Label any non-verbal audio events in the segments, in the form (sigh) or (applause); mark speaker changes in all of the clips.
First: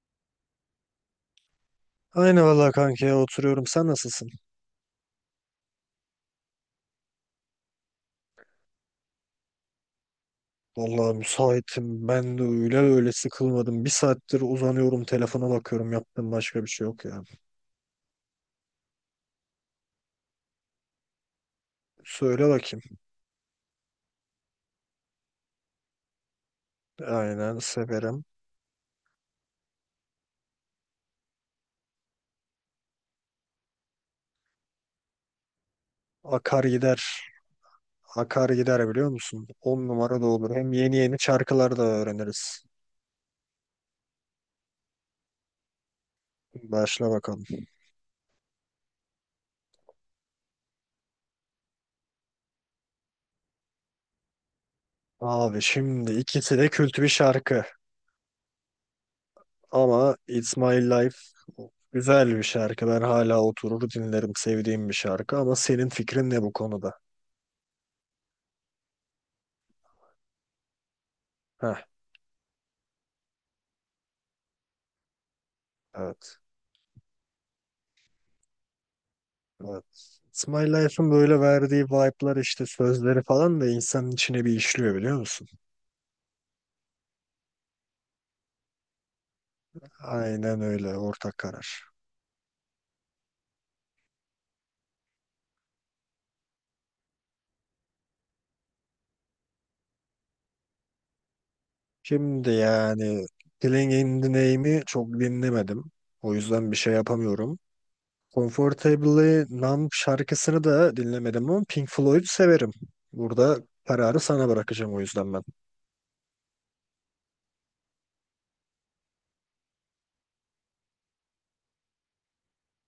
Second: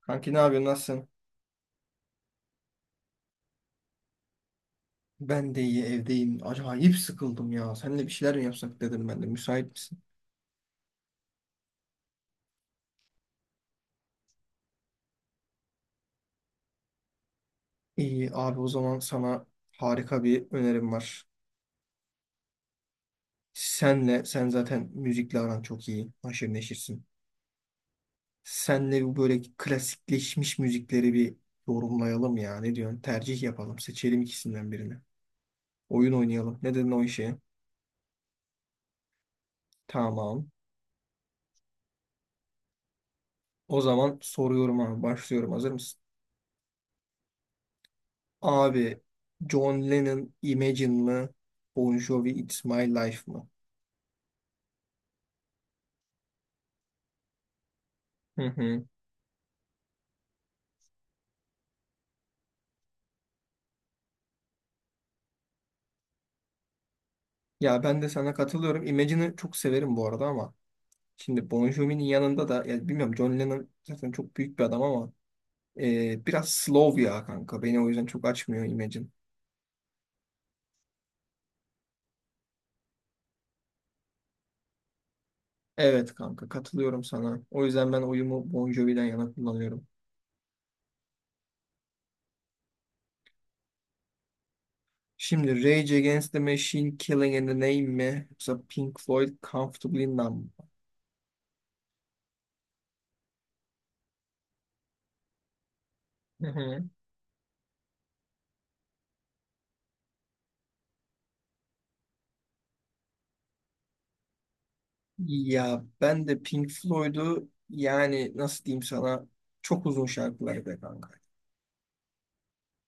Speaker 1: Kanki ne yapıyorsun? Nasılsın?
Speaker 2: Aynı vallahi kanka ya oturuyorum. Sen nasılsın?
Speaker 1: Ben de iyi, evdeyim. Acayip sıkıldım ya. Seninle bir şeyler mi yapsak dedim ben de. Müsait misin?
Speaker 2: Vallahi müsaitim. Ben de öyle sıkılmadım. Bir saattir uzanıyorum telefona bakıyorum. Yaptığım başka bir şey yok ya.
Speaker 1: İyi abi, o zaman sana harika bir önerim var.
Speaker 2: Söyle bakayım.
Speaker 1: Senle, sen zaten müzikle aran çok iyi. Haşır neşirsin.
Speaker 2: Aynen severim.
Speaker 1: Senle bu böyle klasikleşmiş müzikleri bir yorumlayalım ya. Ne diyorsun? Tercih yapalım. Seçelim ikisinden birini. Oyun oynayalım.
Speaker 2: Akar
Speaker 1: Ne dedin
Speaker 2: gider.
Speaker 1: o işe?
Speaker 2: Akar gider biliyor musun? On numara da
Speaker 1: Tamam.
Speaker 2: olur. Hem yeni yeni şarkılar da öğreniriz.
Speaker 1: O zaman soruyorum abi. Başlıyorum. Hazır mısın?
Speaker 2: Başla bakalım.
Speaker 1: Abi John Lennon Imagine mı? Bon Jovi It's My Life mı?
Speaker 2: Abi şimdi ikisi de kült bir şarkı.
Speaker 1: Hı hı.
Speaker 2: Ama It's My Life güzel bir şarkı. Ben hala oturur dinlerim. Sevdiğim bir şarkı. Ama senin fikrin ne bu konuda?
Speaker 1: Ya ben de sana katılıyorum. Imagine'ı çok severim bu arada, ama şimdi Bon
Speaker 2: Heh.
Speaker 1: Jovi'nin yanında da ya bilmiyorum, John Lennon zaten çok büyük bir adam ama
Speaker 2: Evet.
Speaker 1: biraz slow ya kanka. Beni o yüzden çok açmıyor Imagine.
Speaker 2: Evet. It's My Life'ın böyle verdiği vibe'lar işte sözleri falan da insanın içine bir işliyor biliyor musun?
Speaker 1: Evet kanka, katılıyorum sana. O yüzden ben oyumu Bon Jovi'den yana kullanıyorum.
Speaker 2: Aynen öyle, ortak karar.
Speaker 1: Şimdi Rage Against the Machine Killing in the Name mi? Yoksa Pink Floyd Comfortably Numb mı?
Speaker 2: Şimdi yani Killing in the Name'i çok dinlemedim. O
Speaker 1: Hı
Speaker 2: yüzden bir
Speaker 1: hı.
Speaker 2: şey yapamıyorum. Comfortably Numb şarkısını da dinlemedim ama Pink Floyd severim. Burada kararı sana bırakacağım o yüzden ben.
Speaker 1: Ya ben de Pink Floyd'u yani nasıl diyeyim sana, çok uzun şarkıları be kanka.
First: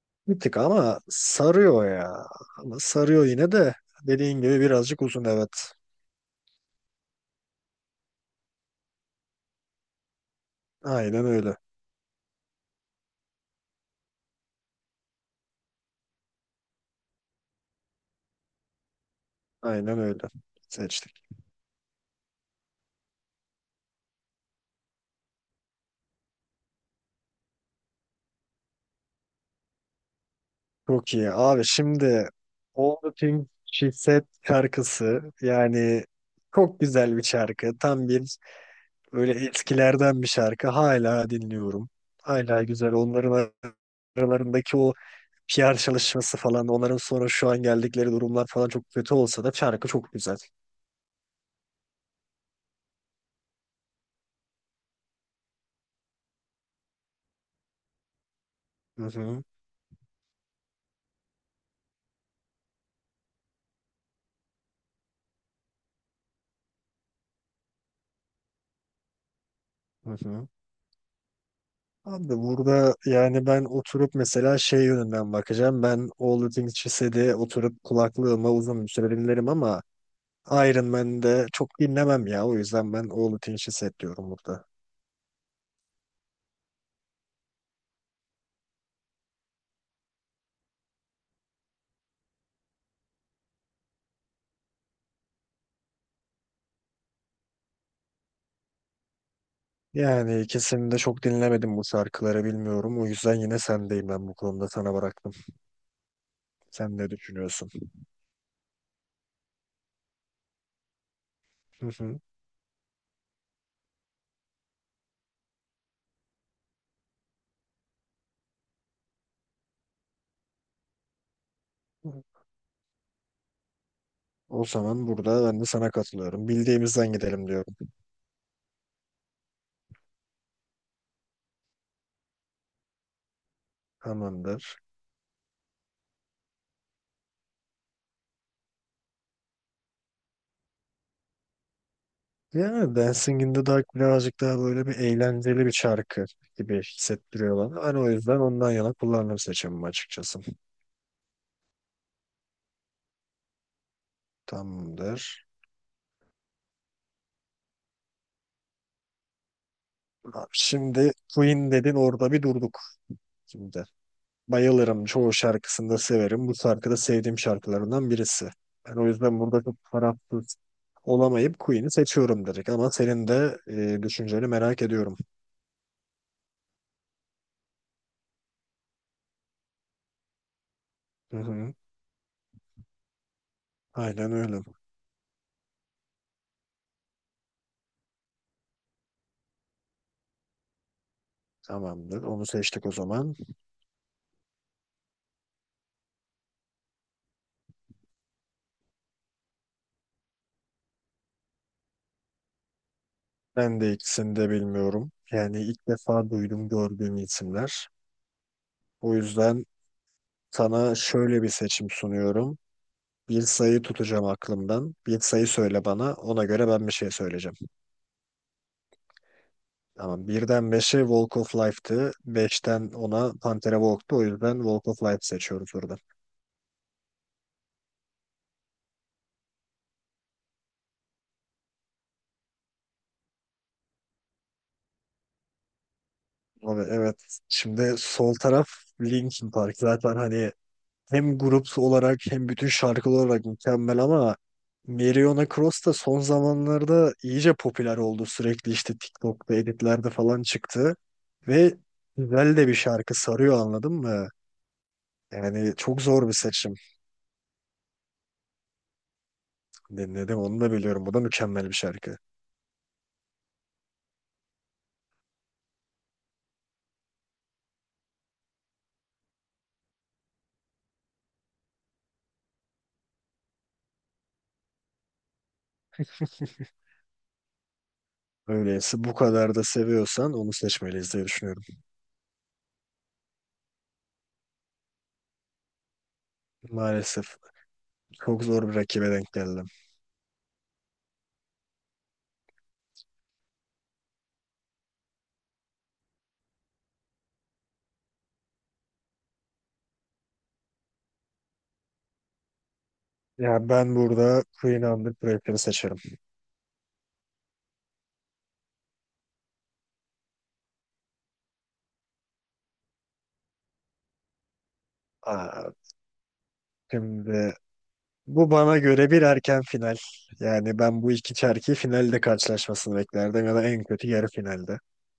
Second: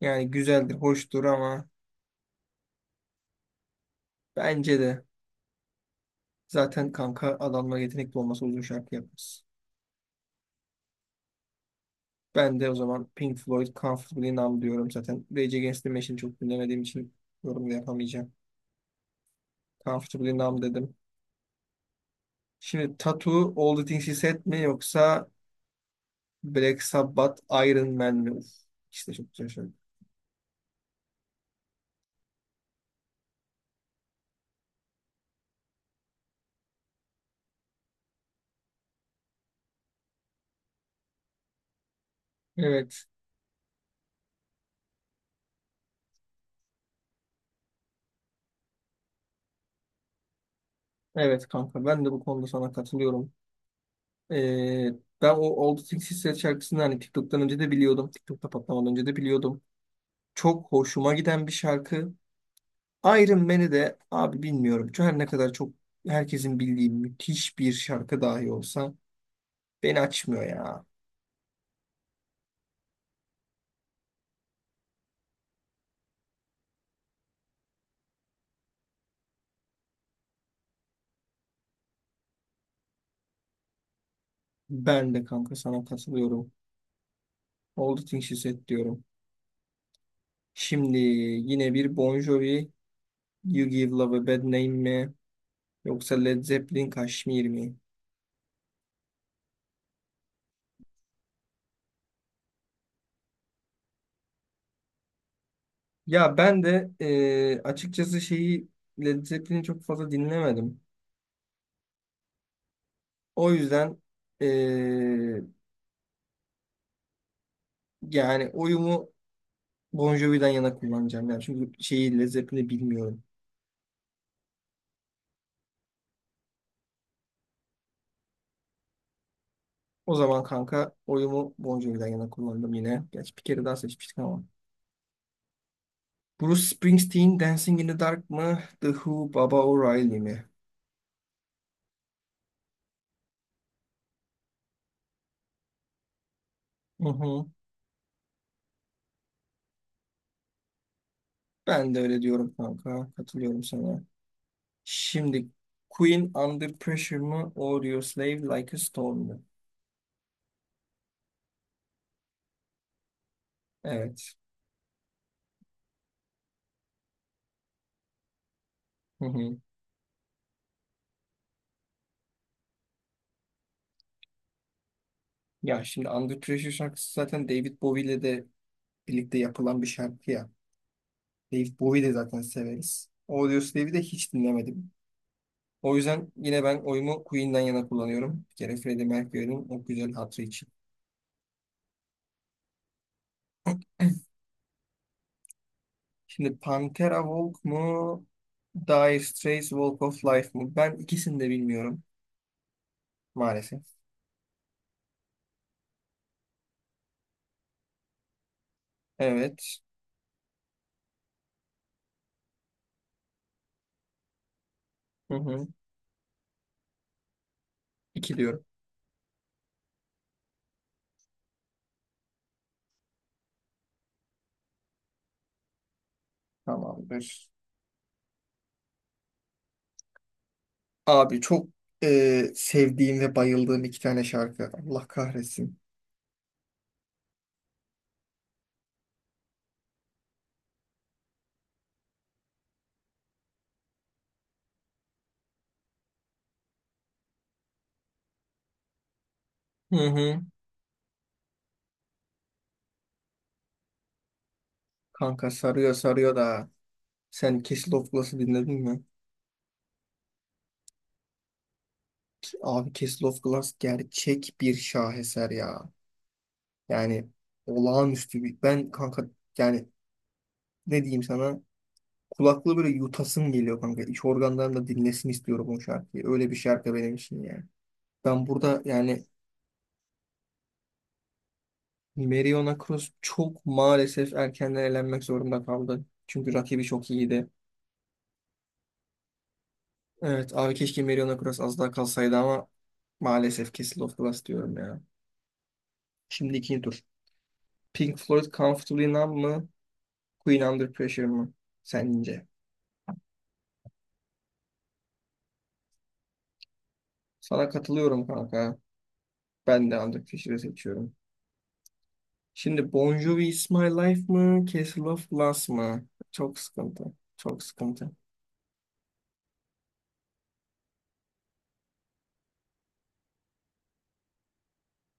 Speaker 1: Yani
Speaker 2: Bir tık
Speaker 1: güzeldir,
Speaker 2: ama
Speaker 1: hoştur ama
Speaker 2: sarıyor ya. Ama sarıyor yine de dediğin gibi
Speaker 1: bence
Speaker 2: birazcık
Speaker 1: de
Speaker 2: uzun, evet.
Speaker 1: zaten kanka adamlar yetenekli olmasa uzun şarkı yapmaz.
Speaker 2: Aynen öyle.
Speaker 1: Ben de o zaman Pink Floyd Comfortably Numb diyorum zaten. Rage Against the Machine'i çok dinlemediğim için yorum da yapamayacağım.
Speaker 2: Aynen öyle.
Speaker 1: Comfortably Numb dedim.
Speaker 2: Seçtik.
Speaker 1: Şimdi Tattoo All the Things He Said mi, yoksa Black Sabbath Iron Man mi? Uf, işte çok güzel şarkı.
Speaker 2: Çok iyi. Abi şimdi All the Things She Said şarkısı yani çok güzel bir şarkı. Tam bir böyle eskilerden bir şarkı. Hala dinliyorum. Hala güzel.
Speaker 1: Evet.
Speaker 2: Onların aralarındaki o PR çalışması falan, onların sonra şu an geldikleri durumlar falan çok kötü olsa da şarkı çok güzel.
Speaker 1: Evet kanka, ben de bu konuda sana katılıyorum. Ee, ben o Old Sixties şarkısını hani TikTok'tan önce de biliyordum. TikTok'ta patlamadan
Speaker 2: Hı
Speaker 1: önce de
Speaker 2: hı.
Speaker 1: biliyordum. Çok hoşuma giden bir şarkı. Iron Man'i de abi bilmiyorum. Şu her ne kadar çok herkesin bildiği müthiş bir şarkı dahi olsa beni
Speaker 2: Hı
Speaker 1: açmıyor
Speaker 2: hı.
Speaker 1: ya.
Speaker 2: Abi burada yani ben oturup mesela şey yönünden bakacağım. Ben All The Things She Said'i oturup kulaklığıma uzun bir süre dinlerim ama Iron Man'de çok dinlemem ya. O yüzden ben All The Things She Said diyorum burada.
Speaker 1: Ben de kanka sana katılıyorum. Old Sixties diyorum. Şimdi yine bir Bon Jovi You Give Love a Bad Name mi? Yoksa Led Zeppelin Kashmir mi?
Speaker 2: Yani ikisini de çok dinlemedim, bu şarkıları bilmiyorum. O yüzden yine sendeyim, ben bu konuda sana bıraktım.
Speaker 1: Ya ben de
Speaker 2: Sen ne düşünüyorsun?
Speaker 1: açıkçası şeyi Led Zeppelin'i çok fazla dinlemedim.
Speaker 2: Hı hı.
Speaker 1: O yüzden eee, yani oyumu Bon Jovi'den yana kullanacağım. Yani çünkü şeyi Led Zeppelin'i bilmiyorum.
Speaker 2: O zaman burada ben de sana katılıyorum. Bildiğimizden gidelim diyorum.
Speaker 1: O zaman kanka oyumu Bon Jovi'den yana kullandım yine. Gerçi bir kere daha seçmiştik ama.
Speaker 2: Tamamdır.
Speaker 1: Bruce Springsteen Dancing in the Dark mı? The Who Baba O'Reilly mi?
Speaker 2: Yani Dancing in the Dark birazcık daha böyle bir eğlenceli bir şarkı gibi
Speaker 1: Hı hı.
Speaker 2: hissettiriyor bana. Hani o yüzden ondan yana kullandım seçimimi açıkçası.
Speaker 1: Ben de öyle diyorum kanka. Katılıyorum sana.
Speaker 2: Tamamdır.
Speaker 1: Şimdi Queen Under Pressure mı? Audio Slave Like a Storm mu?
Speaker 2: Abi şimdi Queen dedin, orada bir durduk şimdi.
Speaker 1: Evet.
Speaker 2: Bayılırım. Çoğu şarkısını da severim. Bu şarkı da sevdiğim şarkılarından birisi. Ben o
Speaker 1: Hı
Speaker 2: yüzden
Speaker 1: hı.
Speaker 2: burada çok tarafsız olamayıp Queen'i seçiyorum direkt. Ama senin de düşünceni merak ediyorum.
Speaker 1: Ya şimdi Under Pressure şarkısı zaten David Bowie ile de birlikte yapılan bir şarkı ya.
Speaker 2: Hı hı.
Speaker 1: David Bowie de zaten severiz. Audios Dave'i de hiç
Speaker 2: Aynen öyle.
Speaker 1: dinlemedim. O yüzden yine ben oyumu Queen'den yana kullanıyorum. Bir kere Freddie Mercury'nin o güzel hatırı için.
Speaker 2: Tamamdır. Onu seçtik o zaman.
Speaker 1: (clears throat) Şimdi Pantera Walk mu? Dire Straits Walk of Life mı? Ben ikisini de bilmiyorum
Speaker 2: Ben
Speaker 1: maalesef.
Speaker 2: de ikisini de bilmiyorum. Yani ilk defa duydum, gördüğüm isimler. O yüzden
Speaker 1: Evet.
Speaker 2: sana şöyle bir seçim sunuyorum. Bir sayı tutacağım aklımdan. Bir
Speaker 1: Hı
Speaker 2: sayı
Speaker 1: hı.
Speaker 2: söyle bana. Ona göre ben bir şey söyleyeceğim.
Speaker 1: İki diyorum.
Speaker 2: Tamam. Birden beşe Walk of Life'tı. Beşten ona Pantera Walk'tu. O yüzden Walk of Life seçiyoruz burada.
Speaker 1: Tamamdır. Abi çok sevdiğim ve bayıldığım iki tane şarkı. Allah kahretsin.
Speaker 2: Abi evet. Şimdi sol taraf Linkin Park. Zaten hani hem grup olarak hem bütün şarkılar olarak mükemmel ama Meriona Cross da son zamanlarda iyice popüler oldu. Sürekli işte TikTok'ta
Speaker 1: Hı
Speaker 2: editlerde
Speaker 1: hı.
Speaker 2: falan çıktı. Ve güzel de bir şarkı, sarıyor anladın mı?
Speaker 1: Kanka
Speaker 2: Yani
Speaker 1: sarıyor,
Speaker 2: çok zor bir
Speaker 1: sarıyor da.
Speaker 2: seçim.
Speaker 1: Sen Castle of Glass'ı dinledin mi?
Speaker 2: Dinledim, onu da biliyorum. Bu da mükemmel bir şarkı.
Speaker 1: Abi Castle of Glass gerçek bir şaheser ya. Yani olağanüstü bir. Ben kanka yani ne diyeyim sana? Kulaklığı böyle yutasım geliyor kanka. İç organlarım da dinlesin istiyorum o şarkıyı. Öyle bir
Speaker 2: (laughs)
Speaker 1: şarkı benim için yani. Ben burada
Speaker 2: Öyleyse bu
Speaker 1: yani
Speaker 2: kadar da seviyorsan onu seçmeliyiz diye düşünüyorum.
Speaker 1: Meriona Cross çok maalesef erkenden elenmek zorunda kaldı. Çünkü rakibi çok
Speaker 2: Maalesef
Speaker 1: iyiydi.
Speaker 2: çok zor bir rakibe denk geldim.
Speaker 1: Evet abi, keşke Mariona Cross az daha kalsaydı ama maalesef kesildi of the Last diyorum ya. Şimdi ikinci tur. Pink Floyd Comfortably Numb mı? Queen Under Pressure mı? Sence?
Speaker 2: Ya ben burada Queen Under Pressure'ı seçerim.
Speaker 1: Sana katılıyorum kanka. Ben de Under Pressure'ı seçiyorum. Şimdi Bon Jovi Is My Life mı? Castle of Glass
Speaker 2: Aa,
Speaker 1: mı? Çok sıkıntı.
Speaker 2: şimdi
Speaker 1: Çok sıkıntı.
Speaker 2: bu bana göre bir erken final. Yani ben bu iki çerki finalde karşılaşmasını beklerdim ya da en kötü yarı finalde.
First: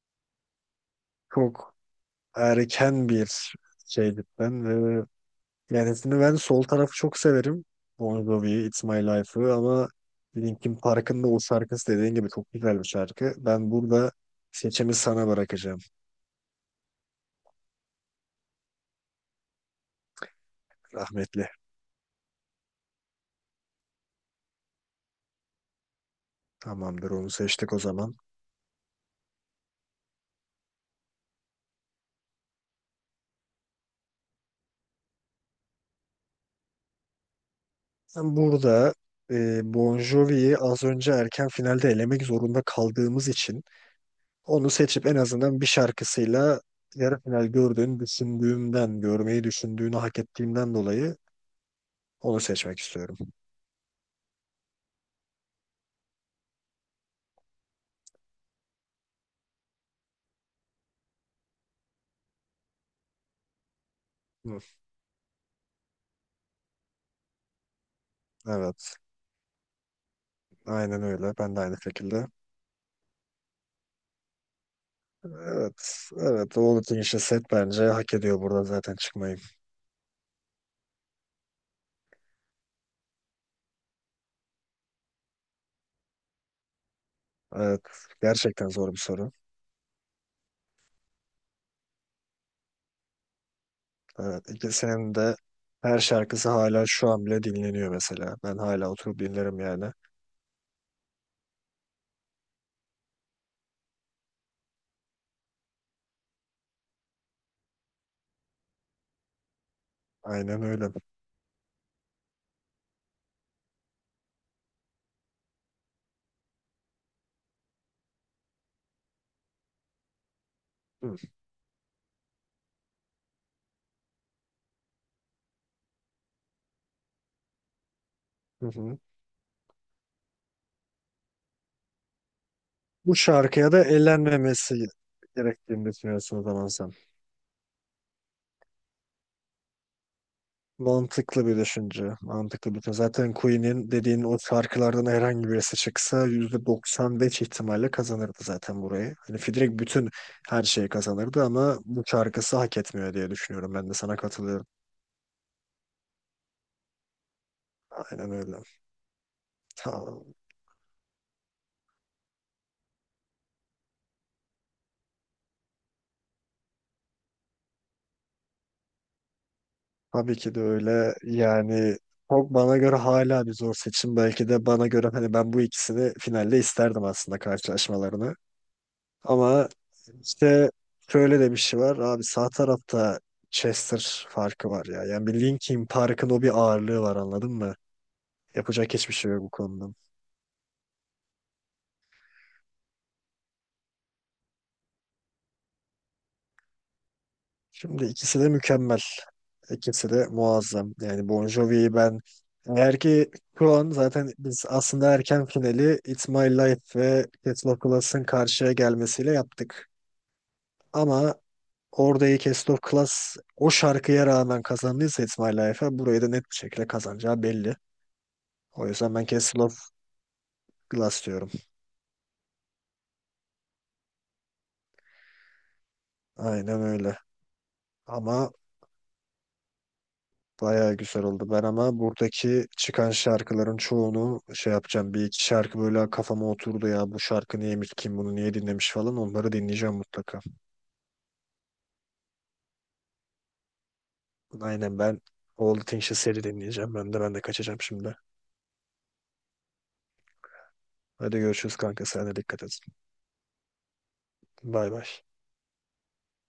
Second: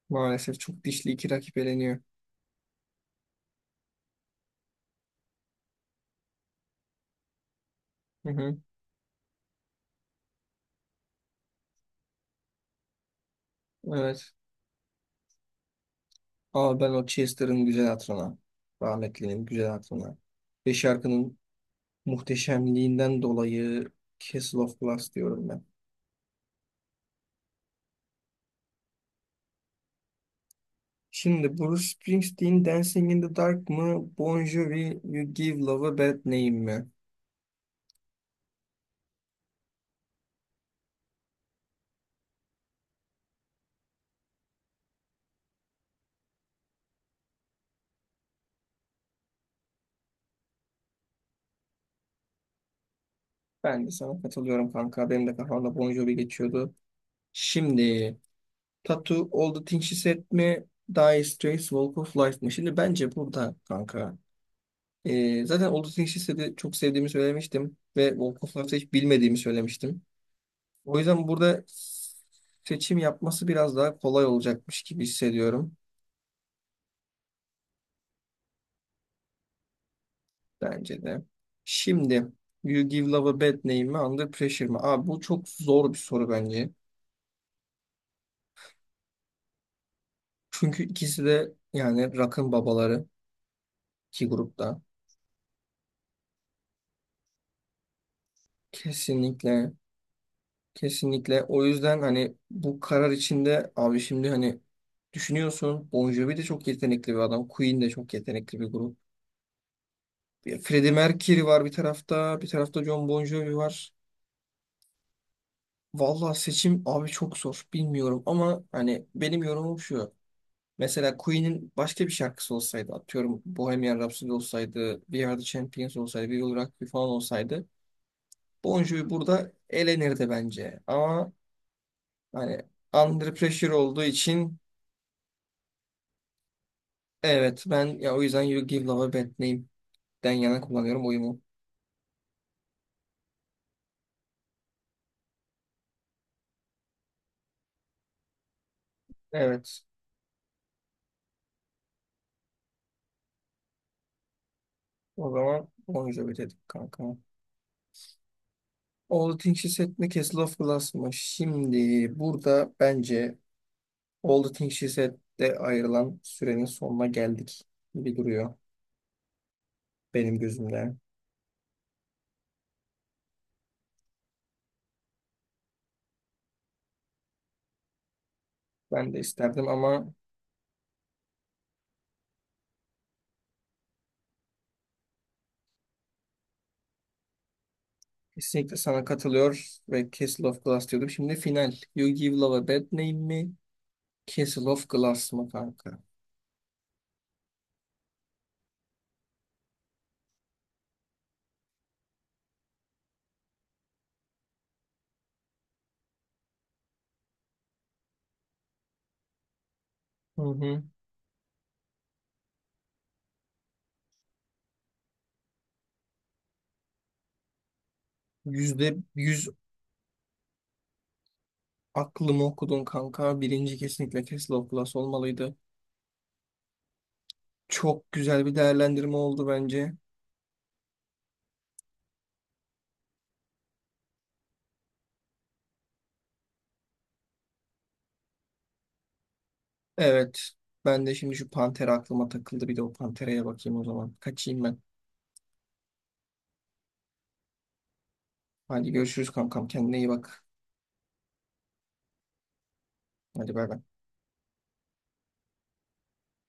Speaker 1: Maalesef çok dişli iki rakip
Speaker 2: Çok
Speaker 1: eleniyor.
Speaker 2: erken bir şey cidden ve yani şimdi ben sol tarafı çok severim. Bon
Speaker 1: Hı
Speaker 2: Jovi,
Speaker 1: hı.
Speaker 2: It's My Life'ı ama Linkin Park'ın da o şarkısı dediğin gibi çok güzel bir şarkı. Ben burada
Speaker 1: Evet.
Speaker 2: seçimi sana bırakacağım.
Speaker 1: Ama ben o Chester'ın güzel hatırına. Rahmetlinin güzel hatırına. Ve şarkının
Speaker 2: Rahmetli.
Speaker 1: muhteşemliğinden dolayı Castle of Glass diyorum ben.
Speaker 2: Tamamdır, onu seçtik o zaman.
Speaker 1: Şimdi Bruce Springsteen Dancing in the Dark mı? Bon Jovi You Give Love a Bad Name mi?
Speaker 2: Ben burada Bon Jovi'yi az önce erken finalde elemek zorunda kaldığımız için onu seçip en azından bir şarkısıyla yarı final gördüğünü düşündüğümden, görmeyi düşündüğünü hak ettiğimden dolayı onu seçmek istiyorum.
Speaker 1: Ben de sana katılıyorum kanka. Benim de kafamda Bon Jovi geçiyordu. Şimdi Tattoo All the Things She Said mi? Dire Straits Walk of Life mi? Şimdi bence burada kanka.
Speaker 2: Hı,
Speaker 1: Zaten All the Things She Said'i çok sevdiğimi söylemiştim. Ve Walk of Life'ı hiç
Speaker 2: evet.
Speaker 1: bilmediğimi söylemiştim. O
Speaker 2: Aynen
Speaker 1: yüzden
Speaker 2: öyle. Ben de
Speaker 1: burada
Speaker 2: aynı şekilde.
Speaker 1: seçim yapması biraz daha kolay olacakmış gibi hissediyorum,
Speaker 2: Evet. Evet. All set, bence hak ediyor burada zaten çıkmayı.
Speaker 1: bence de. Şimdi You Give Love a Bad Name mi, Under Pressure mi? Abi bu çok zor bir soru bence.
Speaker 2: Evet. Gerçekten zor bir soru.
Speaker 1: Çünkü ikisi de yani rock'ın babaları iki
Speaker 2: Evet.
Speaker 1: grupta.
Speaker 2: İkisinin de her şarkısı hala şu an bile dinleniyor mesela. Ben hala oturup dinlerim
Speaker 1: Kesinlikle,
Speaker 2: yani.
Speaker 1: kesinlikle, o yüzden hani bu karar içinde abi şimdi hani düşünüyorsun, Bon Jovi de çok yetenekli bir adam. Queen de çok yetenekli bir grup.
Speaker 2: Aynen öyle.
Speaker 1: Freddie Mercury var bir tarafta, bir tarafta John Bon Jovi var. Vallahi seçim abi çok zor. Bilmiyorum ama hani benim yorumum şu. Mesela
Speaker 2: Hı
Speaker 1: Queen'in başka bir şarkısı olsaydı, atıyorum Bohemian Rhapsody olsaydı, We Are The Champions olsaydı, We Will Rock You falan olsaydı,
Speaker 2: hı.
Speaker 1: Bon
Speaker 2: Hı.
Speaker 1: Jovi burada elenirdi bence. Ama hani
Speaker 2: Bu
Speaker 1: Under
Speaker 2: şarkıya
Speaker 1: Pressure
Speaker 2: da
Speaker 1: olduğu için,
Speaker 2: eğlenmemesi gerektiğini düşünüyorsun o zaman sen.
Speaker 1: evet ben ya o yüzden You Give Love a Bad Name'den yana kullanıyorum oyumu.
Speaker 2: Mantıklı bir düşünce. Mantıklı bir düşünce. Zaten Queen'in dediğin o şarkılardan herhangi birisi çıksa %95 ihtimalle kazanırdı zaten burayı. Hani Fidrik
Speaker 1: Evet.
Speaker 2: bütün her şeyi kazanırdı ama bu şarkısı hak etmiyor diye düşünüyorum. Ben de sana katılıyorum.
Speaker 1: O zaman Bon Jovi dedik kanka.
Speaker 2: Aynen öyle.
Speaker 1: All the Things She Said mi,
Speaker 2: Ta-
Speaker 1: Castle of Glass mı? Şimdi burada bence All the Things She Said'de ayrılan sürenin sonuna geldik gibi duruyor
Speaker 2: tabii
Speaker 1: benim
Speaker 2: ki de
Speaker 1: gözümde.
Speaker 2: öyle. Yani çok bana göre hala bir zor seçim. Belki de bana göre hani ben bu ikisini finalde isterdim aslında karşılaşmalarını.
Speaker 1: Ben de isterdim
Speaker 2: Ama
Speaker 1: ama
Speaker 2: işte şöyle de bir şey var. Abi sağ tarafta Chester farkı var ya. Yani bir Linkin Park'ın o bir ağırlığı var anladın mı?
Speaker 1: kesinlikle
Speaker 2: Yapacak
Speaker 1: sana
Speaker 2: hiçbir şey yok bu
Speaker 1: katılıyor
Speaker 2: konuda.
Speaker 1: ve Castle of Glass diyordum. Şimdi final. You Give Love a Bad Name mi? Castle of Glass mı kanka?
Speaker 2: Şimdi ikisi de mükemmel. İkisi de muazzam. Yani Bon Jovi'yi ben eğer ki şu an zaten biz aslında erken finali It's My Life ve Cats of Class'ın karşıya gelmesiyle yaptık.
Speaker 1: Hı hı.
Speaker 2: Ama oradaki Cats of Class o şarkıya rağmen kazandıysa It's My Life'a burayı da net bir şekilde kazanacağı belli. O
Speaker 1: Yüzde
Speaker 2: yüzden ben
Speaker 1: yüz
Speaker 2: Castle of Glass diyorum.
Speaker 1: aklımı okudun kanka. Birinci kesinlikle Castle of Glass olmalıydı.
Speaker 2: Aynen öyle.
Speaker 1: Çok güzel
Speaker 2: Ama
Speaker 1: bir değerlendirme oldu bence.
Speaker 2: bayağı güzel oldu. Ben ama buradaki çıkan şarkıların çoğunu şey yapacağım. Bir iki şarkı böyle kafama oturdu ya. Bu şarkı neymiş, kim bunu niye dinlemiş falan. Onları dinleyeceğim
Speaker 1: Evet.
Speaker 2: mutlaka.
Speaker 1: Ben de şimdi şu panter aklıma takıldı. Bir de o pantereye bakayım o zaman. Kaçayım ben.
Speaker 2: Aynen, ben All the Things You Said'i dinleyeceğim. Ben de kaçacağım şimdi.
Speaker 1: Hadi görüşürüz kankam. Kendine iyi bak.
Speaker 2: Hadi görüşürüz kanka. Sen de dikkat et.
Speaker 1: Hadi bay bay.
Speaker 2: Bay bay.